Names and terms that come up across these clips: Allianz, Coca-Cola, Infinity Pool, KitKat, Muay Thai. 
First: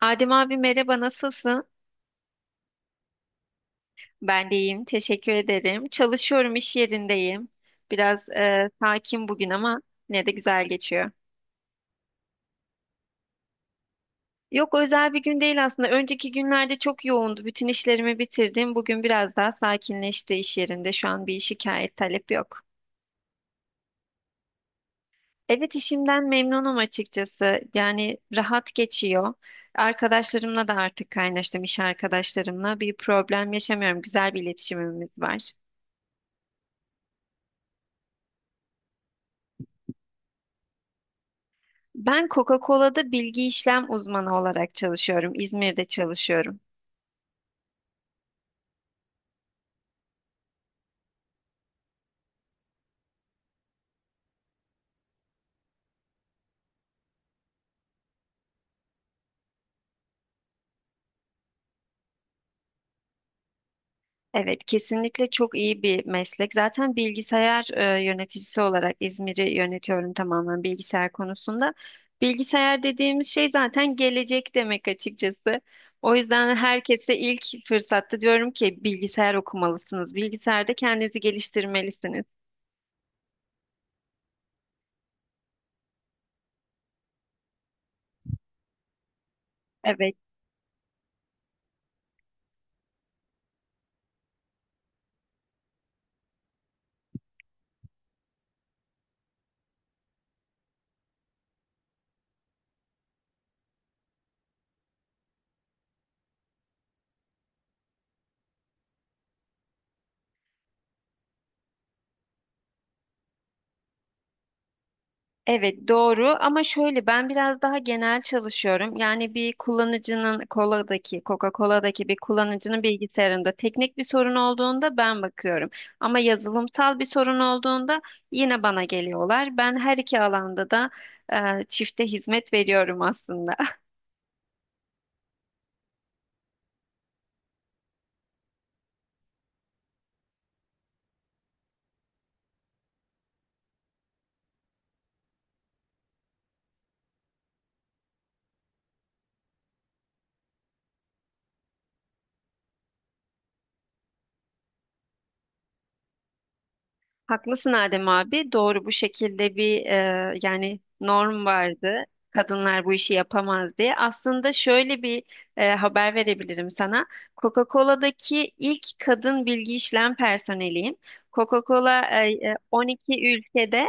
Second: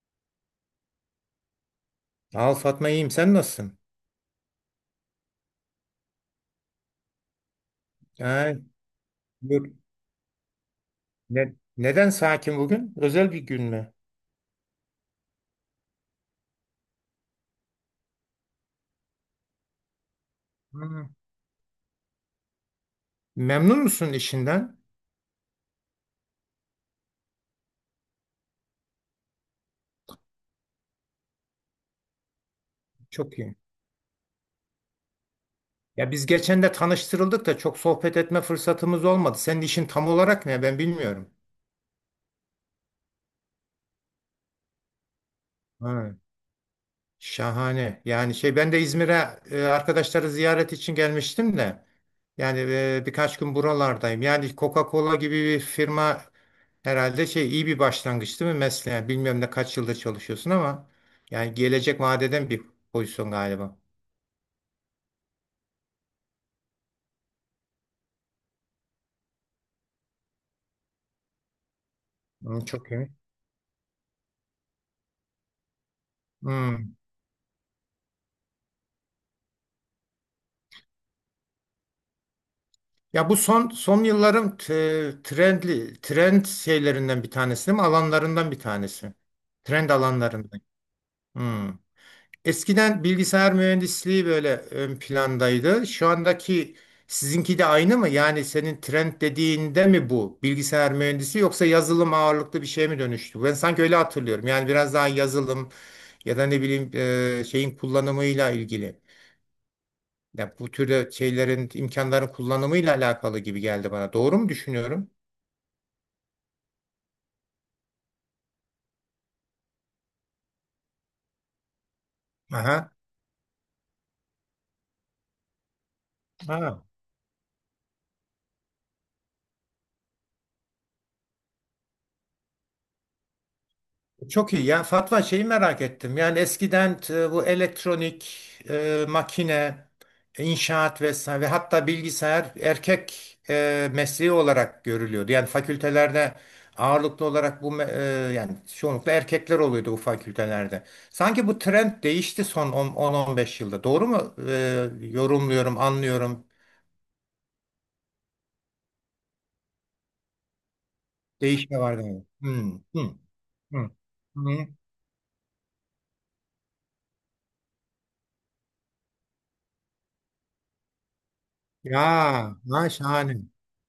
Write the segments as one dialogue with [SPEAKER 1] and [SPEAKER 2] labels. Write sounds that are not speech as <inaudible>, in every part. [SPEAKER 1] Adem abi merhaba nasılsın?
[SPEAKER 2] Al Fatma iyiyim. Sen nasılsın?
[SPEAKER 1] Ben de iyiyim teşekkür ederim. Çalışıyorum, iş yerindeyim. Biraz
[SPEAKER 2] Ha,
[SPEAKER 1] sakin bugün
[SPEAKER 2] buyur.
[SPEAKER 1] ama ne de güzel geçiyor.
[SPEAKER 2] Neden sakin bugün? Özel bir gün mü?
[SPEAKER 1] Yok, özel bir gün değil aslında. Önceki günlerde çok yoğundu. Bütün işlerimi bitirdim. Bugün biraz daha sakinleşti iş yerinde. Şu
[SPEAKER 2] Hı.
[SPEAKER 1] an bir şikayet talep yok.
[SPEAKER 2] Memnun musun işinden?
[SPEAKER 1] Evet, işimden memnunum açıkçası. Yani rahat geçiyor. Arkadaşlarımla da artık kaynaştım, iş arkadaşlarımla. Bir
[SPEAKER 2] Çok
[SPEAKER 1] problem
[SPEAKER 2] iyi.
[SPEAKER 1] yaşamıyorum. Güzel bir iletişimimiz var.
[SPEAKER 2] Ya biz geçen de tanıştırıldık da çok sohbet etme fırsatımız olmadı. Senin işin tam olarak ne? Ben bilmiyorum.
[SPEAKER 1] Ben Coca-Cola'da bilgi işlem uzmanı olarak çalışıyorum. İzmir'de
[SPEAKER 2] Ha.
[SPEAKER 1] çalışıyorum.
[SPEAKER 2] Şahane. Yani şey ben de İzmir'e arkadaşları ziyaret için gelmiştim de yani birkaç gün buralardayım. Yani Coca-Cola gibi bir firma herhalde şey iyi bir başlangıç değil mi mesleğe? Yani bilmiyorum ne kaç yıldır çalışıyorsun ama yani gelecek vaat eden bir pozisyon galiba.
[SPEAKER 1] Evet, kesinlikle çok iyi bir meslek. Zaten bilgisayar yöneticisi olarak İzmir'i yönetiyorum, tamamen bilgisayar konusunda.
[SPEAKER 2] Hmm,
[SPEAKER 1] Bilgisayar
[SPEAKER 2] çok iyi.
[SPEAKER 1] dediğimiz şey zaten gelecek demek açıkçası. O yüzden
[SPEAKER 2] Hmm.
[SPEAKER 1] herkese ilk fırsatta diyorum ki bilgisayar okumalısınız. Bilgisayarda kendinizi geliştirmelisiniz.
[SPEAKER 2] Ya bu son yılların trendli trend şeylerinden bir tanesi değil mi? Alanlarından bir tanesi. Trend
[SPEAKER 1] Evet.
[SPEAKER 2] alanlarından. Hmm. Eskiden bilgisayar mühendisliği böyle ön plandaydı. Şu andaki sizinki de aynı mı? Yani senin trend dediğinde mi bu bilgisayar mühendisi yoksa yazılım ağırlıklı bir şeye mi dönüştü? Ben sanki öyle hatırlıyorum. Yani biraz daha yazılım ya da ne bileyim şeyin kullanımıyla ilgili. Ya bu türde şeylerin imkanların kullanımıyla alakalı gibi geldi bana. Doğru mu düşünüyorum?
[SPEAKER 1] Evet doğru, ama şöyle, ben biraz daha genel çalışıyorum. Yani bir kullanıcının koladaki, Coca-Cola'daki bir kullanıcının
[SPEAKER 2] Aha.
[SPEAKER 1] bilgisayarında teknik bir sorun olduğunda ben bakıyorum. Ama
[SPEAKER 2] Ha.
[SPEAKER 1] yazılımsal bir sorun olduğunda yine bana geliyorlar. Ben her iki alanda da e, çifte hizmet veriyorum aslında. <laughs>
[SPEAKER 2] Çok iyi. Ya Fatma şeyi merak ettim. Yani eskiden bu elektronik, makine, inşaat vesaire ve hatta bilgisayar erkek mesleği olarak görülüyordu. Yani fakültelerde ağırlıklı olarak bu yani çoğunlukla erkekler oluyordu bu fakültelerde. Sanki bu trend değişti son 10-15 yılda. Doğru mu? Yorumluyorum, anlıyorum.
[SPEAKER 1] Haklısın Adem abi. Doğru, bu şekilde bir yani norm
[SPEAKER 2] Değişme var
[SPEAKER 1] vardı.
[SPEAKER 2] demek. Hmm,
[SPEAKER 1] Kadınlar bu
[SPEAKER 2] hmm,
[SPEAKER 1] işi yapamaz
[SPEAKER 2] hmm,
[SPEAKER 1] diye. Aslında
[SPEAKER 2] hmm.
[SPEAKER 1] şöyle bir haber verebilirim sana. Coca-Cola'daki ilk kadın bilgi işlem personeliyim.
[SPEAKER 2] Ya,
[SPEAKER 1] Coca-Cola
[SPEAKER 2] ha,
[SPEAKER 1] 12
[SPEAKER 2] şahane.
[SPEAKER 1] ülkede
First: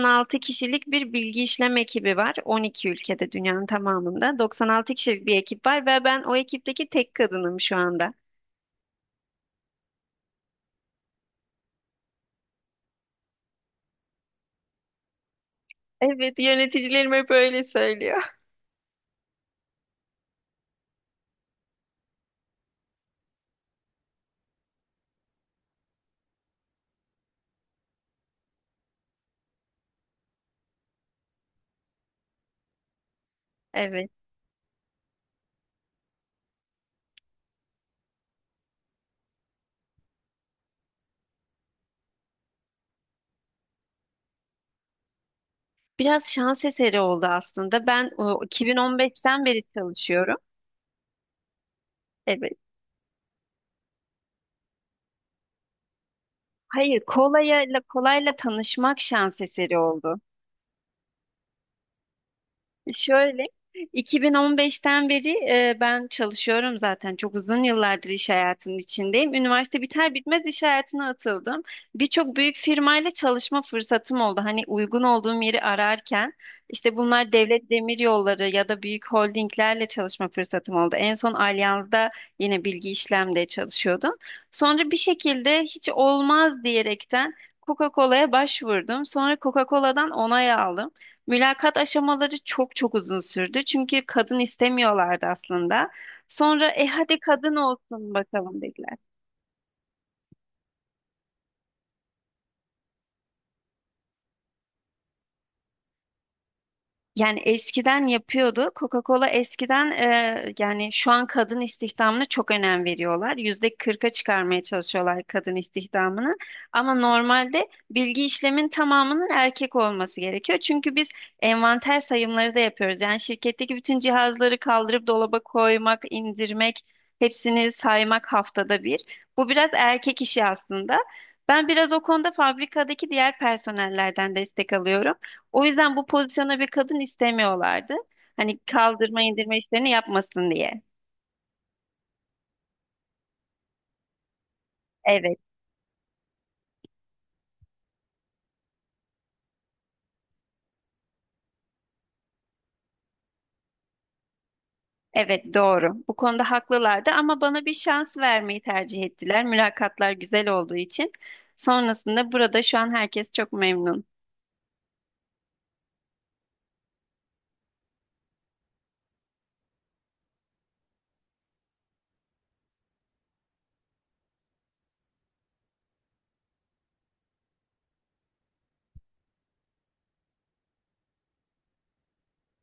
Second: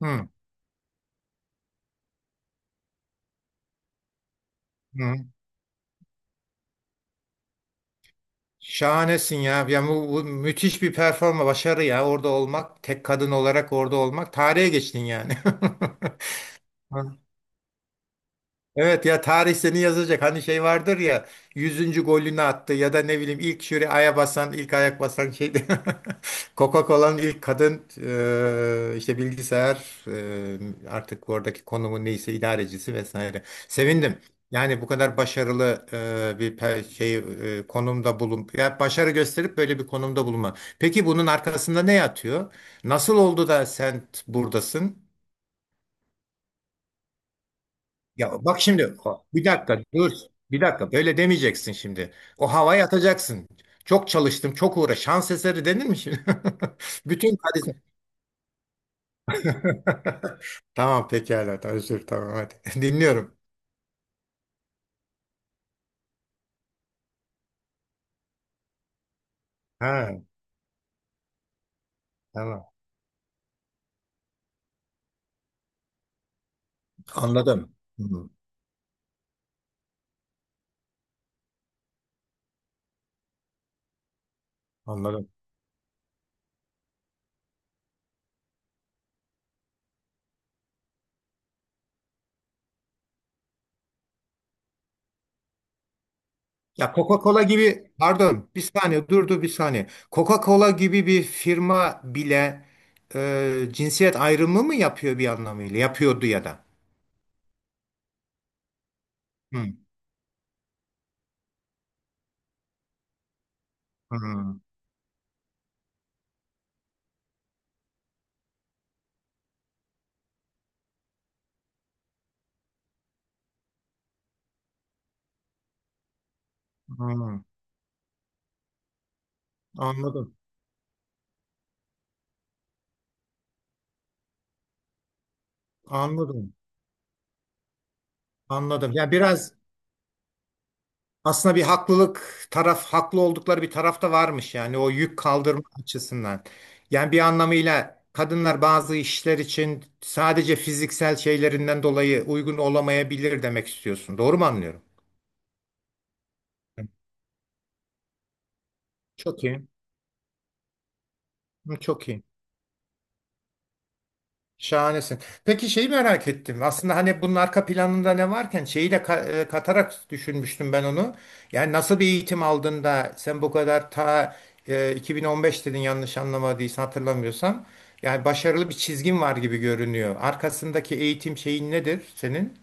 [SPEAKER 2] Hmm,
[SPEAKER 1] kişilik bir bilgi işlem ekibi var. 12 ülkede, dünyanın tamamında 96 kişilik
[SPEAKER 2] hmm.
[SPEAKER 1] bir ekip var ve ben o ekipteki tek kadınım şu anda.
[SPEAKER 2] Şahanesin ya. Yani bu müthiş bir başarı ya. Orada olmak, tek kadın olarak orada olmak. Tarihe geçtin yani.
[SPEAKER 1] Evet, yöneticilerim
[SPEAKER 2] <laughs>
[SPEAKER 1] hep öyle söylüyor.
[SPEAKER 2] Evet ya, tarih seni yazacak. Hani şey vardır ya, yüzüncü golünü attı ya da ne bileyim ilk şuraya aya basan, ilk ayak basan şeydi. <laughs> Coca-Cola'nın ilk kadın işte bilgisayar artık oradaki konumu neyse idarecisi vesaire.
[SPEAKER 1] <laughs> Evet.
[SPEAKER 2] Sevindim. Yani bu kadar başarılı bir konumda bulun. Ya başarı gösterip böyle bir konumda bulunma. Peki bunun arkasında ne yatıyor? Nasıl oldu da sen buradasın?
[SPEAKER 1] Biraz şans eseri oldu aslında. Ben
[SPEAKER 2] Ya bak şimdi
[SPEAKER 1] 2015'ten
[SPEAKER 2] bir
[SPEAKER 1] beri
[SPEAKER 2] dakika dur.
[SPEAKER 1] çalışıyorum.
[SPEAKER 2] Bir dakika böyle demeyeceksin şimdi. O
[SPEAKER 1] Evet.
[SPEAKER 2] havaya atacaksın. Çok çalıştım, çok uğra. Şans eseri denir mi şimdi?
[SPEAKER 1] Hayır,
[SPEAKER 2] <laughs> Bütün
[SPEAKER 1] kolayla
[SPEAKER 2] hadise.
[SPEAKER 1] kolayla tanışmak şans eseri oldu.
[SPEAKER 2] <laughs> Tamam pekala. Tamam, özür, tamam hadi. <laughs> Dinliyorum.
[SPEAKER 1] Şöyle, 2015'ten beri ben çalışıyorum zaten. Çok uzun yıllardır iş hayatının içindeyim. Üniversite biter
[SPEAKER 2] Ha,
[SPEAKER 1] bitmez iş hayatına atıldım. Birçok büyük
[SPEAKER 2] tamam.
[SPEAKER 1] firmayla çalışma fırsatım oldu. Hani uygun olduğum yeri ararken, işte bunlar devlet
[SPEAKER 2] Anladım.
[SPEAKER 1] demir
[SPEAKER 2] Hı,
[SPEAKER 1] yolları ya da büyük holdinglerle çalışma fırsatım oldu. En son Allianz'da yine bilgi işlemde çalışıyordum. Sonra bir
[SPEAKER 2] anladım.
[SPEAKER 1] şekilde hiç olmaz diyerekten Coca-Cola'ya başvurdum. Sonra Coca-Cola'dan onay aldım. Mülakat aşamaları çok çok uzun sürdü. Çünkü kadın istemiyorlardı aslında. Sonra
[SPEAKER 2] Ya
[SPEAKER 1] hadi
[SPEAKER 2] Coca-Cola
[SPEAKER 1] kadın
[SPEAKER 2] gibi,
[SPEAKER 1] olsun
[SPEAKER 2] pardon bir
[SPEAKER 1] bakalım dediler.
[SPEAKER 2] saniye, durdu bir saniye. Coca-Cola gibi bir firma bile cinsiyet ayrımı mı yapıyor bir anlamıyla? Yapıyordu ya da.
[SPEAKER 1] Yani eskiden yapıyordu. Coca-Cola
[SPEAKER 2] Hı,
[SPEAKER 1] eskiden, yani şu an kadın istihdamına çok önem veriyorlar. %40'a
[SPEAKER 2] hı,
[SPEAKER 1] çıkarmaya çalışıyorlar kadın istihdamını. Ama normalde bilgi işlemin tamamının erkek olması gerekiyor. Çünkü biz envanter sayımları da yapıyoruz. Yani şirketteki bütün cihazları kaldırıp dolaba koymak, indirmek,
[SPEAKER 2] hı.
[SPEAKER 1] hepsini saymak, haftada bir. Bu biraz erkek
[SPEAKER 2] Anladım.
[SPEAKER 1] işi aslında. Ben biraz o konuda fabrikadaki diğer personellerden destek alıyorum. O yüzden bu
[SPEAKER 2] Anladım.
[SPEAKER 1] pozisyona bir kadın istemiyorlardı. Hani
[SPEAKER 2] Anladım. Ya
[SPEAKER 1] kaldırma
[SPEAKER 2] biraz
[SPEAKER 1] indirme işlerini yapmasın diye.
[SPEAKER 2] aslında bir haklılık taraf haklı oldukları bir taraf da varmış yani o yük
[SPEAKER 1] Evet,
[SPEAKER 2] kaldırma açısından. Yani bir anlamıyla kadınlar bazı işler için sadece fiziksel şeylerinden dolayı uygun olamayabilir demek istiyorsun. Doğru mu anlıyorum?
[SPEAKER 1] evet, doğru. Bu konuda haklılardı ama bana bir şans vermeyi tercih ettiler.
[SPEAKER 2] Çok iyi.
[SPEAKER 1] Mülakatlar güzel olduğu için.
[SPEAKER 2] Çok iyi.
[SPEAKER 1] Sonrasında burada şu an herkes çok memnun.
[SPEAKER 2] Şahanesin. Peki şeyi merak ettim. Aslında hani bunun arka planında ne varken şeyi de katarak düşünmüştüm ben onu. Yani nasıl bir eğitim aldın da sen bu kadar 2015 dedin yanlış anlamadıysam hatırlamıyorsam. Yani başarılı bir çizgin var gibi görünüyor. Arkasındaki eğitim şeyin nedir senin?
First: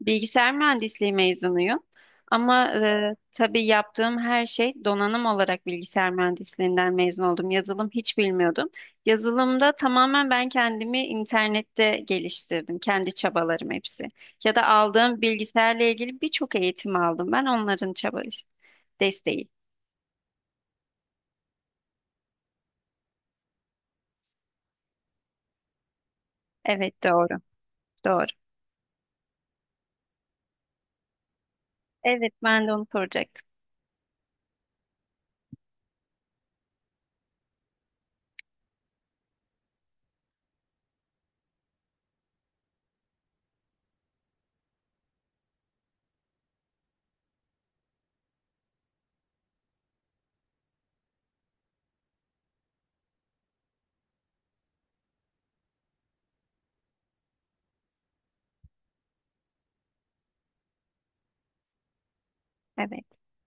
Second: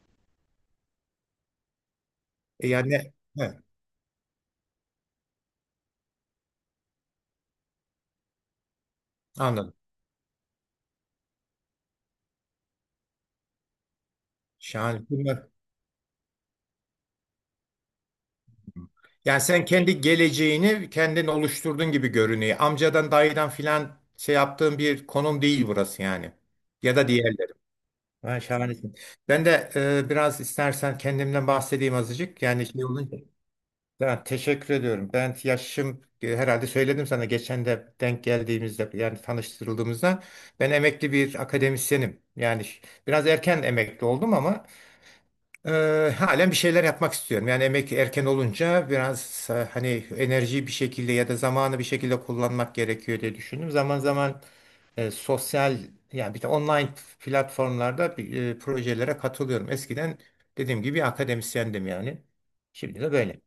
[SPEAKER 1] Bilgisayar mühendisliği mezunuyum. Ama
[SPEAKER 2] E, Yani he,
[SPEAKER 1] tabii yaptığım her şey donanım olarak, bilgisayar mühendisliğinden mezun oldum. Yazılım hiç bilmiyordum. Yazılımda
[SPEAKER 2] anladım.
[SPEAKER 1] tamamen ben kendimi internette geliştirdim. Kendi çabalarım hepsi. Ya da
[SPEAKER 2] Şahane.
[SPEAKER 1] aldığım
[SPEAKER 2] Bunlar-
[SPEAKER 1] bilgisayarla ilgili birçok eğitim aldım. Ben onların çaba
[SPEAKER 2] Yani
[SPEAKER 1] desteği.
[SPEAKER 2] sen kendi geleceğini kendin oluşturdun gibi görünüyor. Amcadan dayıdan filan şey yaptığın bir konum değil burası yani. Ya
[SPEAKER 1] Evet
[SPEAKER 2] da diğer.
[SPEAKER 1] doğru. Doğru.
[SPEAKER 2] Ha, şahanesin. Ben de biraz istersen kendimden bahsedeyim
[SPEAKER 1] Evet,
[SPEAKER 2] azıcık.
[SPEAKER 1] ben
[SPEAKER 2] Yani
[SPEAKER 1] de
[SPEAKER 2] şey
[SPEAKER 1] onu
[SPEAKER 2] olunca.
[SPEAKER 1] soracaktım.
[SPEAKER 2] Ya, teşekkür ediyorum. Ben yaşım herhalde söyledim sana geçen de denk geldiğimizde yani tanıştırıldığımızda ben emekli bir akademisyenim. Yani biraz erken emekli oldum ama halen bir şeyler yapmak istiyorum. Yani emekli erken olunca biraz hani enerjiyi bir şekilde ya da zamanı bir şekilde kullanmak gerekiyor diye düşündüm. Zaman zaman sosyal yani bir de online platformlarda projelere katılıyorum. Eskiden dediğim gibi akademisyendim yani. Şimdi
[SPEAKER 1] Evet.
[SPEAKER 2] de böyle.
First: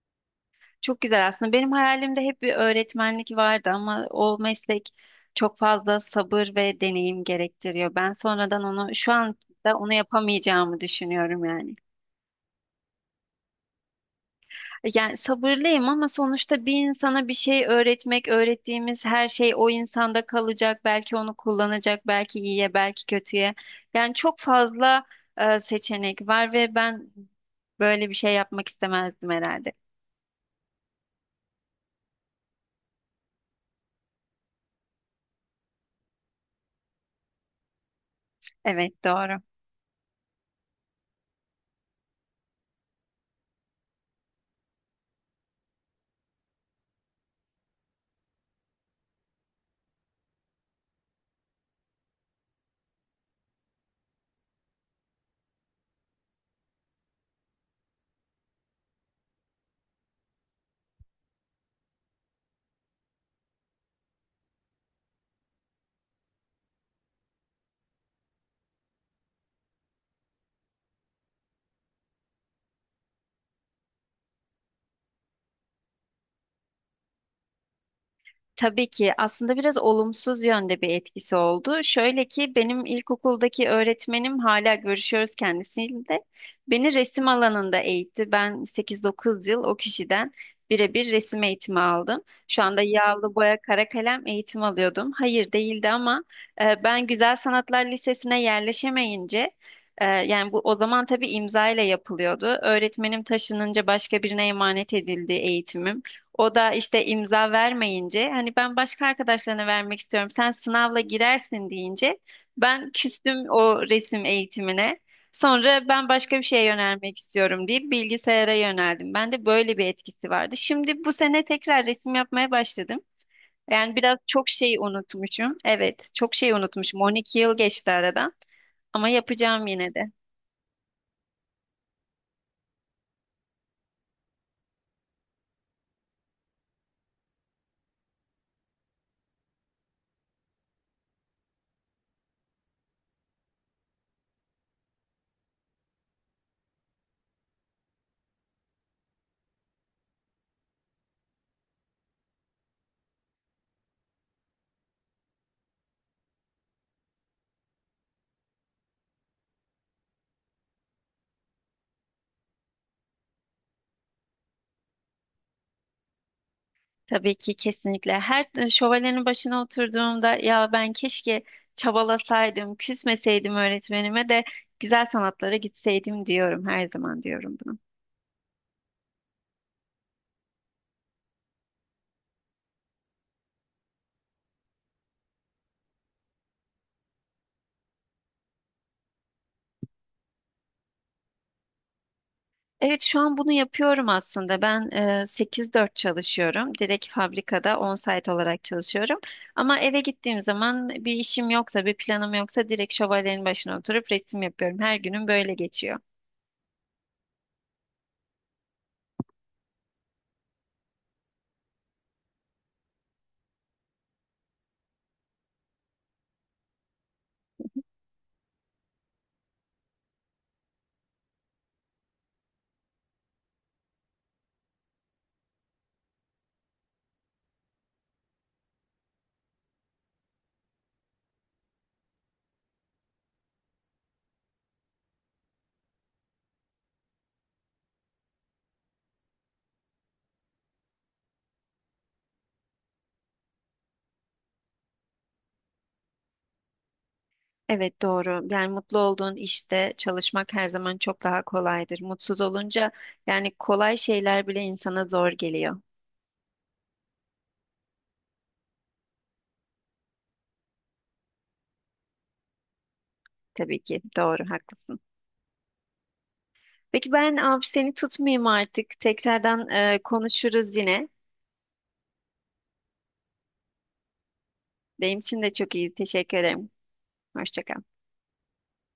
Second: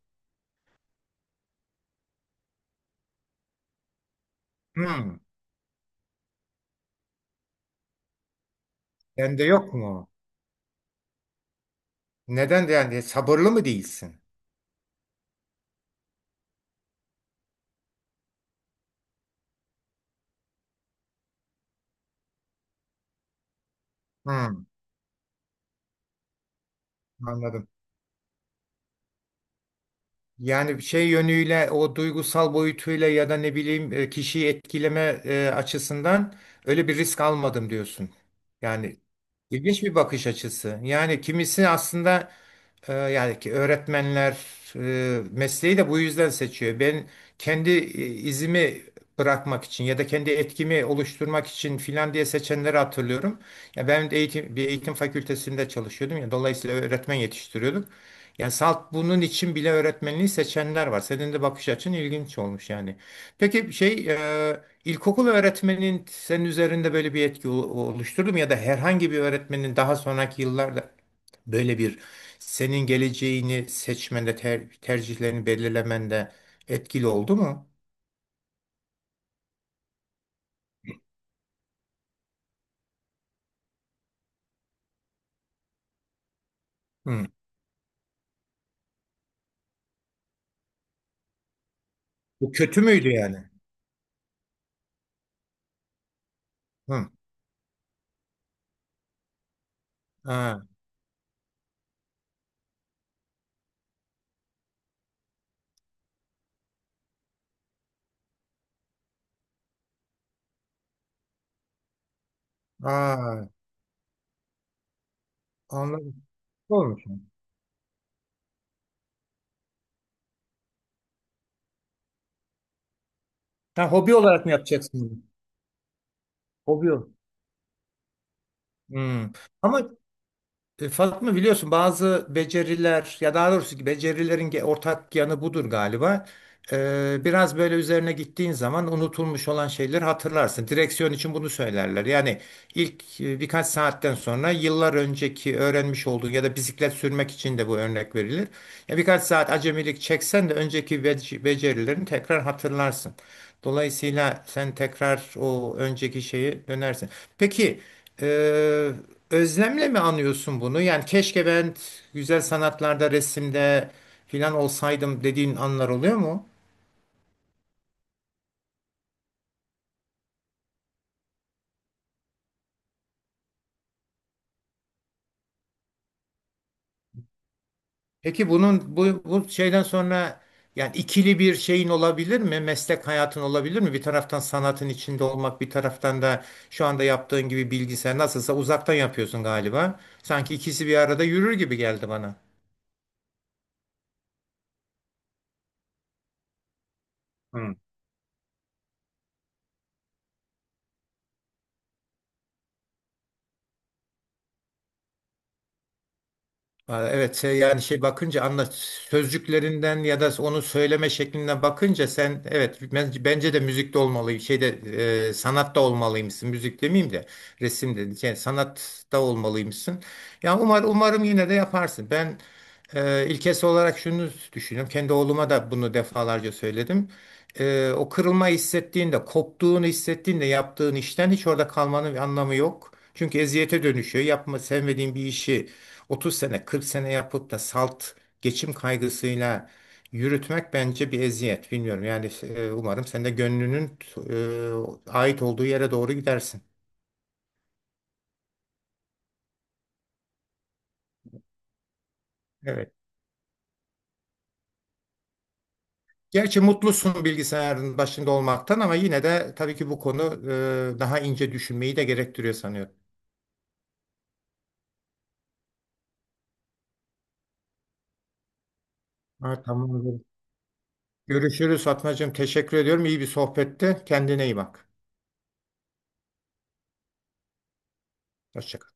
[SPEAKER 1] Çok güzel aslında. Benim hayalimde hep bir öğretmenlik vardı ama o meslek
[SPEAKER 2] Hmm.
[SPEAKER 1] çok fazla sabır ve deneyim gerektiriyor. Ben sonradan onu, şu anda
[SPEAKER 2] Sende yok
[SPEAKER 1] onu
[SPEAKER 2] mu?
[SPEAKER 1] yapamayacağımı düşünüyorum yani.
[SPEAKER 2] Neden de yani sabırlı mı değilsin?
[SPEAKER 1] Yani sabırlıyım ama sonuçta bir insana bir şey öğretmek, öğrettiğimiz her şey o insanda kalacak. Belki onu kullanacak, belki iyiye, belki kötüye. Yani çok
[SPEAKER 2] Hmm,
[SPEAKER 1] fazla seçenek var ve ben
[SPEAKER 2] anladım.
[SPEAKER 1] böyle bir şey yapmak istemezdim herhalde.
[SPEAKER 2] Yani şey yönüyle o duygusal boyutuyla ya da ne bileyim kişiyi etkileme açısından öyle bir risk almadım diyorsun. Yani
[SPEAKER 1] Evet, doğru.
[SPEAKER 2] ilginç bir bakış açısı. Yani kimisi aslında yani ki öğretmenler mesleği de bu yüzden seçiyor. Ben kendi izimi bırakmak için ya da kendi etkimi oluşturmak için filan diye seçenleri hatırlıyorum. Ya ben de eğitim bir eğitim fakültesinde çalışıyordum ya dolayısıyla öğretmen yetiştiriyorduk. Yani salt bunun için bile öğretmenliği seçenler var. Senin de bakış açın ilginç olmuş yani. Peki şey ilkokul öğretmenin senin üzerinde böyle bir etki oluşturdu mu ya da herhangi bir öğretmenin daha sonraki yıllarda böyle bir senin geleceğini seçmende, tercihlerini belirlemende etkili oldu mu?
[SPEAKER 1] Tabii ki aslında biraz olumsuz yönde bir etkisi oldu. Şöyle ki benim ilkokuldaki öğretmenim, hala görüşüyoruz kendisiyle. Beni
[SPEAKER 2] Hı.
[SPEAKER 1] resim alanında eğitti. Ben 8-9 yıl o kişiden birebir resim eğitimi aldım.
[SPEAKER 2] Bu
[SPEAKER 1] Şu
[SPEAKER 2] kötü
[SPEAKER 1] anda
[SPEAKER 2] müydü
[SPEAKER 1] yağlı
[SPEAKER 2] yani?
[SPEAKER 1] boya, kara kalem eğitim alıyordum. Hayır değildi ama ben
[SPEAKER 2] Hı.
[SPEAKER 1] Güzel Sanatlar Lisesi'ne yerleşemeyince, yani bu
[SPEAKER 2] Ha.
[SPEAKER 1] o zaman tabii imza ile yapılıyordu. Öğretmenim taşınınca başka birine emanet edildi eğitimim. O da işte imza vermeyince, hani ben başka arkadaşlarına vermek istiyorum, sen sınavla girersin deyince ben küstüm
[SPEAKER 2] Aa,
[SPEAKER 1] o resim eğitimine. Sonra ben
[SPEAKER 2] anladım.
[SPEAKER 1] başka bir şeye
[SPEAKER 2] Olmuş.
[SPEAKER 1] yönelmek istiyorum deyip bilgisayara yöneldim. Ben de böyle bir etkisi vardı. Şimdi bu sene tekrar resim yapmaya başladım.
[SPEAKER 2] Ha,
[SPEAKER 1] Yani
[SPEAKER 2] hobi
[SPEAKER 1] biraz
[SPEAKER 2] olarak
[SPEAKER 1] çok
[SPEAKER 2] mı
[SPEAKER 1] şey
[SPEAKER 2] yapacaksın bunu?
[SPEAKER 1] unutmuşum. Evet, çok şey
[SPEAKER 2] Hobi.
[SPEAKER 1] unutmuşum.
[SPEAKER 2] ol-
[SPEAKER 1] 12 yıl geçti aradan ama
[SPEAKER 2] Hmm.
[SPEAKER 1] yapacağım
[SPEAKER 2] Ama
[SPEAKER 1] yine de.
[SPEAKER 2] Fatma biliyorsun bazı beceriler ya daha doğrusu ki becerilerin ortak yanı budur galiba. Biraz böyle üzerine gittiğin zaman unutulmuş olan şeyleri hatırlarsın. Direksiyon için bunu söylerler. Yani İlk birkaç saatten sonra yıllar önceki öğrenmiş olduğun ya da bisiklet sürmek için de bu örnek verilir. Ya birkaç saat acemilik çeksen de önceki becerilerini tekrar hatırlarsın. Dolayısıyla sen tekrar o önceki şeyi dönersin. Peki e, özlemle mi anıyorsun bunu? Yani keşke ben güzel sanatlarda, resimde filan olsaydım dediğin anlar oluyor mu?
[SPEAKER 1] Tabii ki, kesinlikle. Her şövalyenin başına oturduğumda ya ben keşke çabalasaydım, küsmeseydim öğretmenime de güzel sanatlara gitseydim diyorum. Her zaman diyorum bunu.
[SPEAKER 2] Peki bunun bu şeyden sonra yani ikili bir şeyin olabilir mi? Meslek hayatın olabilir mi? Bir taraftan sanatın içinde olmak, bir taraftan da şu anda yaptığın gibi bilgisayar nasılsa uzaktan yapıyorsun galiba. Sanki ikisi bir arada yürür gibi geldi bana.
[SPEAKER 1] Evet, şu an bunu yapıyorum aslında. Ben 8-4 çalışıyorum. Direkt fabrikada on-site olarak çalışıyorum. Ama eve gittiğim zaman bir işim yoksa, bir planım yoksa direkt şövalyenin başına oturup resim yapıyorum. Her günüm böyle geçiyor.
[SPEAKER 2] Aa, evet şey, yani şey bakınca anla sözcüklerinden ya da onu söyleme şeklinden bakınca sen evet bence de müzikte olmalıyım şeyde sanatta olmalıymışsın, müzik demeyeyim de resim dedim, yani sanatta olmalıymışsın. Yani umarım yine de yaparsın. Ben ilkesi olarak şunu düşünüyorum, kendi oğluma da bunu defalarca söyledim. O kırılma hissettiğinde koptuğunu hissettiğinde yaptığın işten hiç orada kalmanın bir anlamı yok. Çünkü eziyete dönüşüyor. Yapma sevmediğin bir işi 30 sene 40 sene yapıp da salt geçim kaygısıyla yürütmek bence bir eziyet. Bilmiyorum yani umarım sen de gönlünün ait olduğu yere doğru gidersin.
[SPEAKER 1] Evet doğru. Yani mutlu olduğun işte çalışmak her zaman çok daha kolaydır. Mutsuz olunca
[SPEAKER 2] Evet.
[SPEAKER 1] yani kolay şeyler bile insana zor geliyor.
[SPEAKER 2] Gerçi mutlusun bilgisayarın başında olmaktan ama yine de tabii ki bu konu daha ince düşünmeyi de gerektiriyor sanıyorum.
[SPEAKER 1] Tabii ki doğru, haklısın. Peki ben abi seni tutmayayım artık.
[SPEAKER 2] Ha,
[SPEAKER 1] Tekrardan
[SPEAKER 2] tamamdır.
[SPEAKER 1] konuşuruz yine.
[SPEAKER 2] Görüşürüz Fatmacığım. Teşekkür ediyorum. İyi bir sohbetti. Kendine iyi bak.
[SPEAKER 1] Benim için de çok iyi. Teşekkür ederim. Hoşça kal.
[SPEAKER 2] Hoşça kal.